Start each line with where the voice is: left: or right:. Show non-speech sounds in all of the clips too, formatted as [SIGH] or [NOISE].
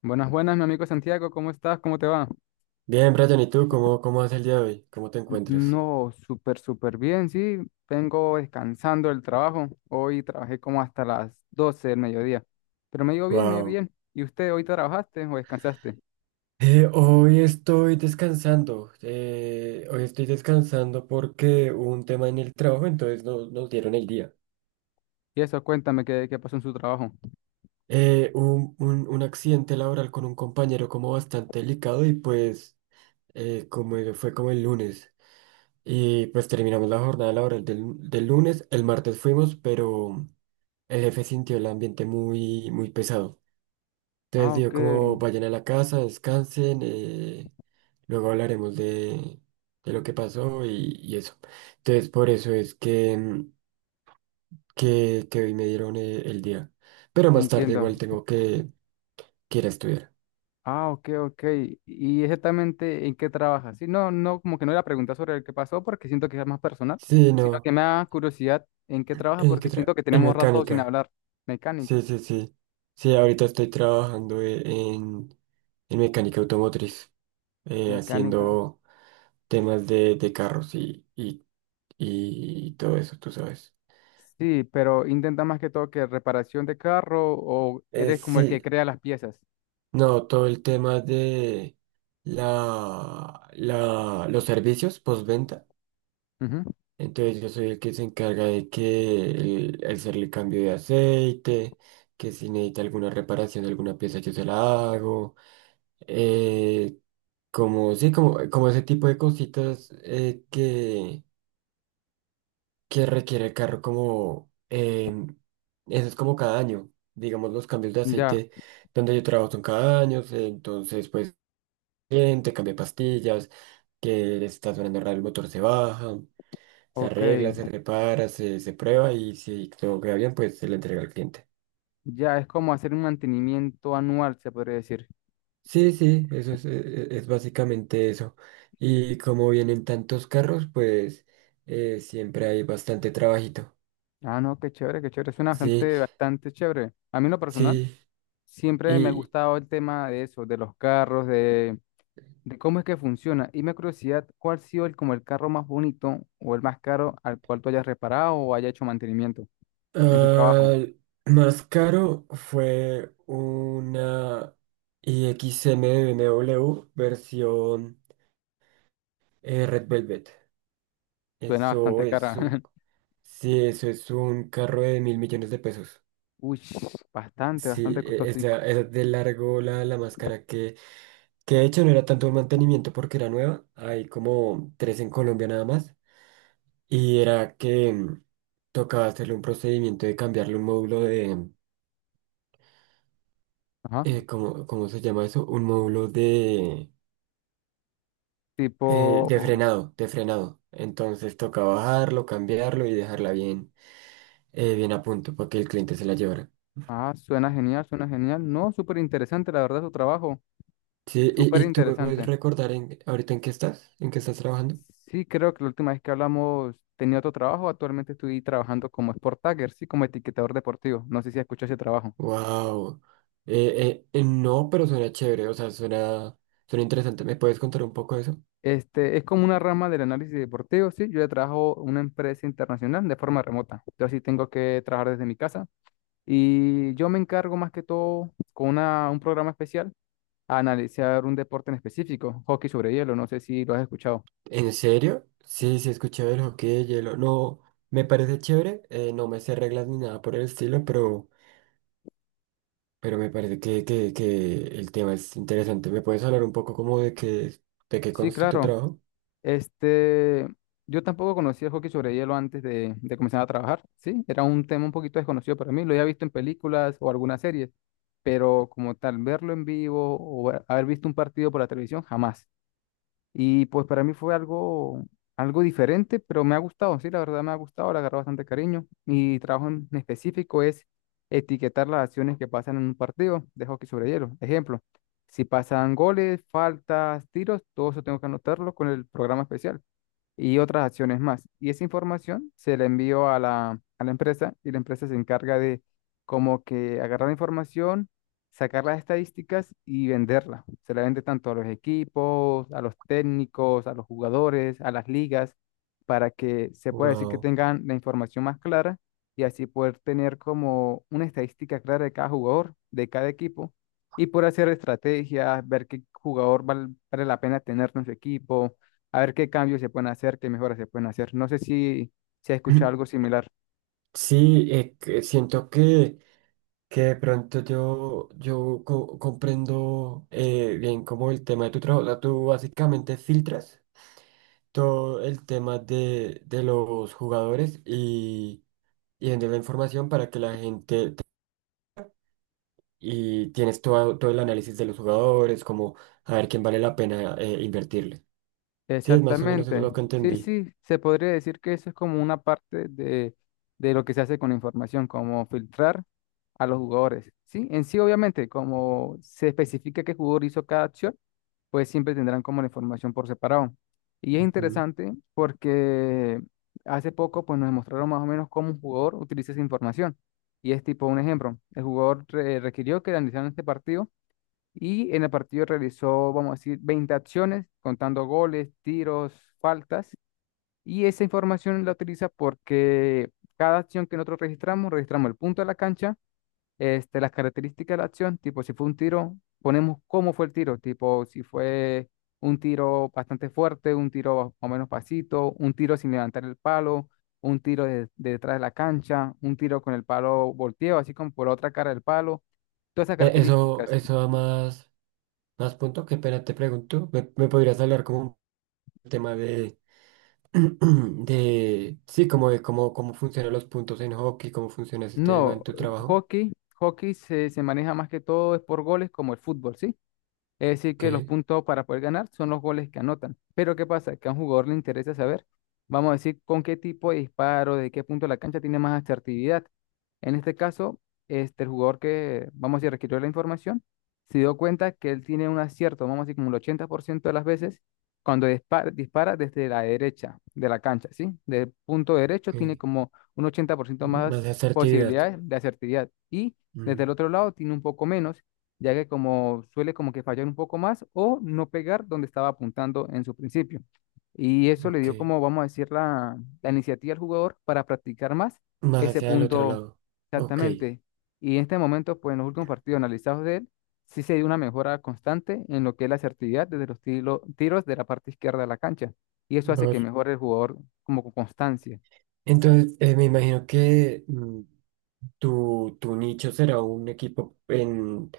left: Buenas, buenas, mi amigo Santiago, ¿cómo estás? ¿Cómo te va?
right: Bien, Brian, ¿y tú cómo vas el día de hoy? ¿Cómo te encuentras?
left: No, súper, súper bien, sí. Vengo descansando del trabajo. Hoy trabajé como hasta las 12 del mediodía. Pero me ha bien, me ha
right: Wow.
left: bien. ¿Y usted hoy trabajaste o descansaste?
right: Hoy estoy descansando. Hoy estoy descansando porque hubo un tema en el trabajo, entonces no, nos dieron el día.
left: Y eso, cuéntame qué pasó en su trabajo.
right: Un accidente laboral con un compañero como bastante delicado y pues fue como el lunes. Y pues terminamos la jornada laboral del lunes. El martes fuimos, pero el jefe sintió el ambiente muy pesado. Entonces
left: Ah,
right: digo,
left: ok,
right: como vayan a la casa, descansen, luego hablaremos de lo que pasó y eso. Entonces por eso es que hoy me dieron el día. Pero más tarde
left: entiendo.
right: igual tengo que ir a estudiar.
left: Ah, ok, ok. ¿Y exactamente en qué trabajas? Sí, no, no, como que no era pregunta sobre el que pasó porque siento que es más personal,
right: Sí,
left: sino
right: no.
left: que me da curiosidad en qué trabajas porque siento que
right: En
left: tenemos rato sin
right: mecánica.
left: hablar. Mecánica,
right: Sí, sí, sí. Sí, ahorita estoy trabajando en mecánica automotriz,
left: mecánica.
right: haciendo temas de carros y todo eso, tú sabes.
left: Sí, pero intenta más que todo que reparación de carro o
right: Eh,
left: eres como el que
right: sí,
left: crea las piezas.
right: No, todo el tema de los servicios postventa.
left: Ujú.
right: Entonces yo soy el que se encarga de el hacerle cambio de aceite, que si necesita alguna reparación de alguna pieza yo se la hago. eh, Como ese tipo de cositas que requiere el carro como eso es como cada año. Digamos, los cambios de
left: Ya,
right: aceite donde yo trabajo son cada año. Entonces, pues te cambia pastillas, que está sonando raro, el motor se baja, se
left: ok.
right: arregla, se repara, se prueba y si todo queda bien, pues se le entrega al cliente.
left: Ya es como hacer un mantenimiento anual, se podría decir.
right: Sí, sí, eso es básicamente eso. Y como vienen tantos carros, pues siempre hay bastante trabajito.
left: Ah, no, qué chévere, qué chévere. Suena
right: Sí,
left: bastante, bastante chévere. A mí en lo personal,
right: sí.
left: siempre me ha
right: Y
left: gustado el tema de eso, de los carros, de cómo es que funciona. Y me da curiosidad, ¿cuál ha sido el, como el carro más bonito o el más caro al cual tú hayas reparado o haya hecho mantenimiento en su trabajo?
right: ah, Más caro fue una i IXM de B M w versión Red Velvet.
left: Suena
right: Eso
left: bastante cara.
right: es un... Sí, eso es un carro de mil millones de pesos.
left: Uy, bastante,
right: Sí,
left: bastante costoso.
right: esa de largo la más cara que de hecho no era tanto un mantenimiento porque era nueva. Hay como tres en Colombia nada más. Y era que tocaba hacerle un procedimiento de cambiarle un módulo de...
left: Ajá.
right: ¿ cómo se llama eso? Un módulo de...
left: Tipo,
right: de frenado. Entonces tocaba bajarlo, cambiarlo y dejarla bien, bien a punto para que el cliente se la llevara.
left: ah, suena genial, suena genial. No, súper interesante, la verdad, su trabajo.
right: Sí,
left: Súper
right: y tú me puedes
left: interesante.
right: recordar ahorita en qué estás trabajando.
left: Sí, creo que la última vez que hablamos tenía otro trabajo. Actualmente estoy trabajando como Sport Tagger, sí, como etiquetador deportivo. No sé si escuchó ese trabajo.
right: Wow. No, pero suena chévere, o sea, suena, suena interesante. ¿Me puedes contar un poco de eso?
left: Este, es como una rama del análisis deportivo, sí. Yo ya trabajo en una empresa internacional de forma remota. Yo sí tengo que trabajar desde mi casa. Y yo me encargo más que todo con un programa especial a analizar un deporte en específico, hockey sobre hielo, no sé si lo has escuchado.
right: ¿En serio? Sí, sí, he escuchado el hockey de hielo. No, me parece chévere. No me sé reglas ni nada por el estilo, pero me parece que el tema es interesante. ¿Me puedes hablar un poco como de qué
left: Sí,
right: consta tu
left: claro.
right: trabajo?
left: Este, yo tampoco conocía el hockey sobre hielo antes de comenzar a trabajar, ¿sí? Era un tema un poquito desconocido para mí, lo había visto en películas o algunas series, pero como tal, verlo en vivo o haber visto un partido por la televisión, jamás. Y pues para mí fue algo, algo diferente, pero me ha gustado, sí, la verdad me ha gustado, le agarré bastante cariño. Mi trabajo en específico es etiquetar las acciones que pasan en un partido de hockey sobre hielo. Ejemplo, si pasan goles, faltas, tiros, todo eso tengo que anotarlo con el programa especial y otras acciones más. Y esa información se la envío a la empresa y la empresa se encarga de como que agarrar la información, sacar las estadísticas y venderla. Se la vende tanto a los equipos, a los técnicos, a los jugadores, a las ligas, para que se pueda decir que
right: Wow.
left: tengan la información más clara y así poder tener como una estadística clara de cada jugador, de cada equipo. Y por hacer estrategias, ver qué jugador vale la pena tener en su equipo, a ver qué cambios se pueden hacer, qué mejoras se pueden hacer. No sé si, se has escuchado algo
right: [CLEARS THROAT]
left: similar.
right: Sí, que siento que de pronto yo comprendo bien como el tema de tu trabajo. O sea, tú básicamente filtras todo el tema de los jugadores y vendes la información para que la gente... te- Y tienes todo el análisis de los jugadores, como a ver quién vale la pena invertirle. Sí, es más o menos eso
left: Exactamente.
right: lo que
left: Sí,
right: entendí.
left: sí, se podría decir que eso es como una parte de lo que se hace con la información, como filtrar a los jugadores. Sí, en sí, obviamente, como se especifica qué jugador hizo cada acción, pues siempre tendrán como la información por separado. Y es
right: Ujú.
left: interesante porque hace poco pues nos mostraron más o menos cómo un jugador utiliza esa información. Y es tipo un ejemplo. El jugador requirió que analizaran este partido. Y en el partido realizó, vamos a decir, 20 acciones, contando goles, tiros, faltas. Y esa información la utiliza porque cada acción que nosotros registramos, registramos el punto de la cancha, este, las características de la acción, tipo si fue un tiro, ponemos cómo fue el tiro, tipo si fue un tiro bastante fuerte, un tiro más o menos pasito, un tiro sin levantar el palo, un tiro de detrás de la cancha, un tiro con el palo volteado, así como por la otra cara del palo, todas esas características.
right: Eso da más punto. Qué pena te pregunto. ¿ Me podrías hablar como un tema de [CLEARS THROAT] De, sí, como de cómo funcionan los puntos en hockey, cómo funciona ese tema en
left: No,
right: tu trabajo.
left: hockey, hockey se maneja más que todo es por goles como el fútbol, ¿sí? Es decir,
right: Ok,
left: que los puntos para poder ganar son los goles que anotan. Pero ¿qué pasa? Que a un jugador le interesa saber, vamos a decir, con qué tipo de disparo, de qué punto de la cancha tiene más asertividad. En este caso, este, el jugador que, vamos a decir, requirió la información, se dio cuenta que él tiene un acierto, vamos a decir, como el 80% de las veces, cuando dispara, dispara desde la derecha de la cancha, ¿sí? Del punto derecho
right: ok.
left: tiene como un 80%
right: Más
left: más
right: asertividad.
left: posibilidades de asertividad. Y desde el
right: Mm,
left: otro lado tiene un poco menos ya que como suele como que fallar un poco más o no pegar donde estaba apuntando en su principio. Y eso le
right: ok.
left: dio como, vamos a decir, la iniciativa al jugador para practicar más
right: Más
left: ese
right: hacia el otro
left: punto
right: lado. Ok.
left: exactamente. Y en este momento, pues en los últimos partidos analizados de él, sí se dio una mejora constante en lo que es la asertividad desde los tiros de la parte izquierda de la cancha. Y eso hace que
right: Vos.
left: mejore el jugador como con constancia.
right: Entonces, me imagino que tu nicho será un equipo en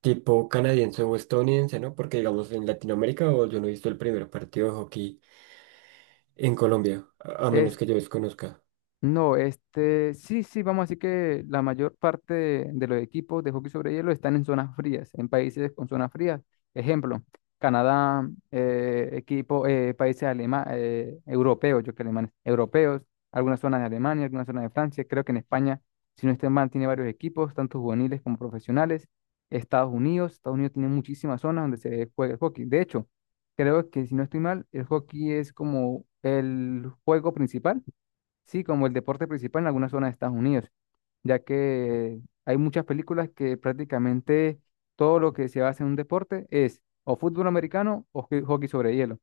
right: tipo canadiense o estadounidense, ¿no? Porque digamos en Latinoamérica o yo no he visto el primer partido de hockey en Colombia, a menos que yo desconozca.
left: No, este, sí, sí, vamos a decir que la mayor parte de los equipos de hockey sobre hielo están en zonas frías, en países con zonas frías. Ejemplo, Canadá, equipo, países europeos, yo que alemanes, europeos, algunas zonas de Alemania, algunas zonas de Francia. Creo que en España, si no estoy mal, tiene varios equipos, tanto juveniles como profesionales. Estados Unidos tiene muchísimas zonas donde se juega el hockey. De hecho, creo que si no estoy mal, el hockey es como el juego principal, sí, como el deporte principal en algunas zonas de Estados Unidos, ya que hay muchas películas que prácticamente todo lo que se basa en un deporte es o fútbol americano o hockey sobre hielo.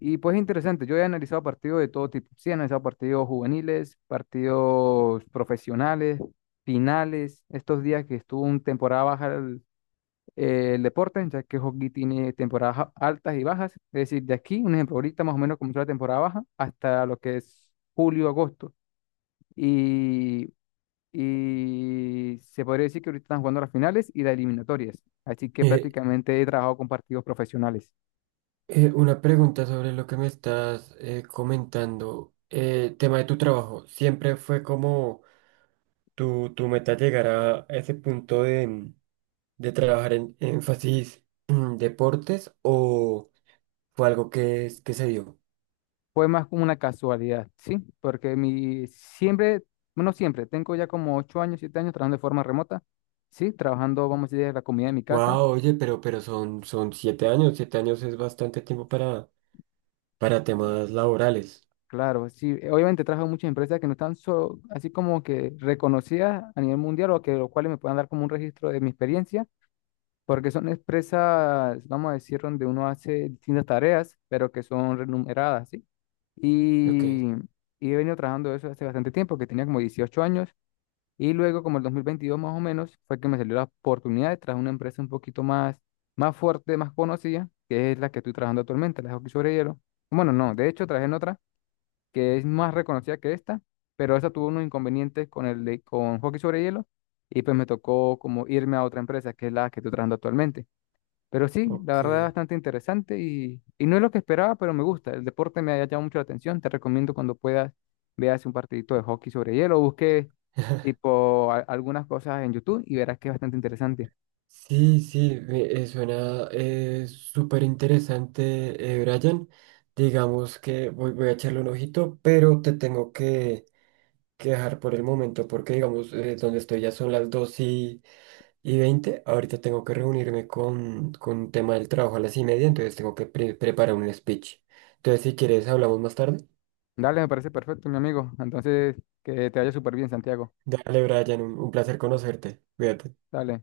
left: Y pues es interesante, yo he analizado partidos de todo tipo, sí, he analizado partidos juveniles, partidos profesionales, finales, estos días que estuvo una temporada baja el deporte, ya que hockey tiene temporadas altas y bajas, es decir, de aquí, un ejemplo, ahorita más o menos comenzó la temporada baja hasta lo que es julio, agosto. Y, y se podría decir que ahorita están jugando las finales y las eliminatorias. Así que
right: Eh,
left: prácticamente he trabajado con partidos profesionales.
right: Una pregunta sobre lo que me estás comentando. Tema de tu trabajo. ¿Siempre fue como tu meta llegar a ese punto de trabajar en énfasis en deportes o fue algo que se dio?
left: Fue más como una casualidad, ¿sí? Porque mi siempre, bueno, siempre, tengo ya como 8 años, 7 años trabajando de forma remota, ¿sí? Trabajando, vamos a decir, de la comida de mi casa.
right: Wow, oye, pero son, son siete años. Siete años es bastante tiempo para temas laborales.
left: Claro, sí, obviamente trabajo en muchas empresas que no están solo, así como que reconocidas a nivel mundial o que los cuales me puedan dar como un registro de mi experiencia porque son empresas, vamos a decir, donde uno hace distintas tareas, pero que son remuneradas, ¿sí?
right: Ok,
left: Y, y he venido trabajando eso hace bastante tiempo, que tenía como 18 años, y luego como el 2022 más o menos, fue que me salió la oportunidad de trabajar en una empresa un poquito más, más fuerte, más conocida, que es la que estoy trabajando actualmente, la de hockey sobre hielo. Bueno, no, de hecho trabajé en otra que es más reconocida que esta, pero esa tuvo unos inconvenientes con el de, con hockey sobre hielo, y pues me tocó como irme a otra empresa, que es la que estoy trabajando actualmente. Pero sí, la
right: ok.
left: verdad es bastante interesante y no es lo que esperaba, pero me gusta. El deporte me ha llamado mucho la atención. Te recomiendo cuando puedas veas un partidito de hockey sobre hielo, busque
right: [LAUGHS]
left: tipo algunas cosas en YouTube y verás que es bastante interesante.
right: Sí, sí, suena súper interesante, Brian. Digamos que voy, voy a echarle un ojito, pero te tengo que dejar por el momento porque, digamos, donde estoy ya son las y 20. Ahorita tengo que reunirme con un tema del trabajo a las y media, entonces tengo que preparar un speech. Entonces, si quieres, hablamos más tarde.
left: Dale, me parece perfecto, mi amigo. Entonces, que te vaya súper bien, Santiago.
right: Dale, Brian, un placer conocerte. Cuídate.
left: Dale.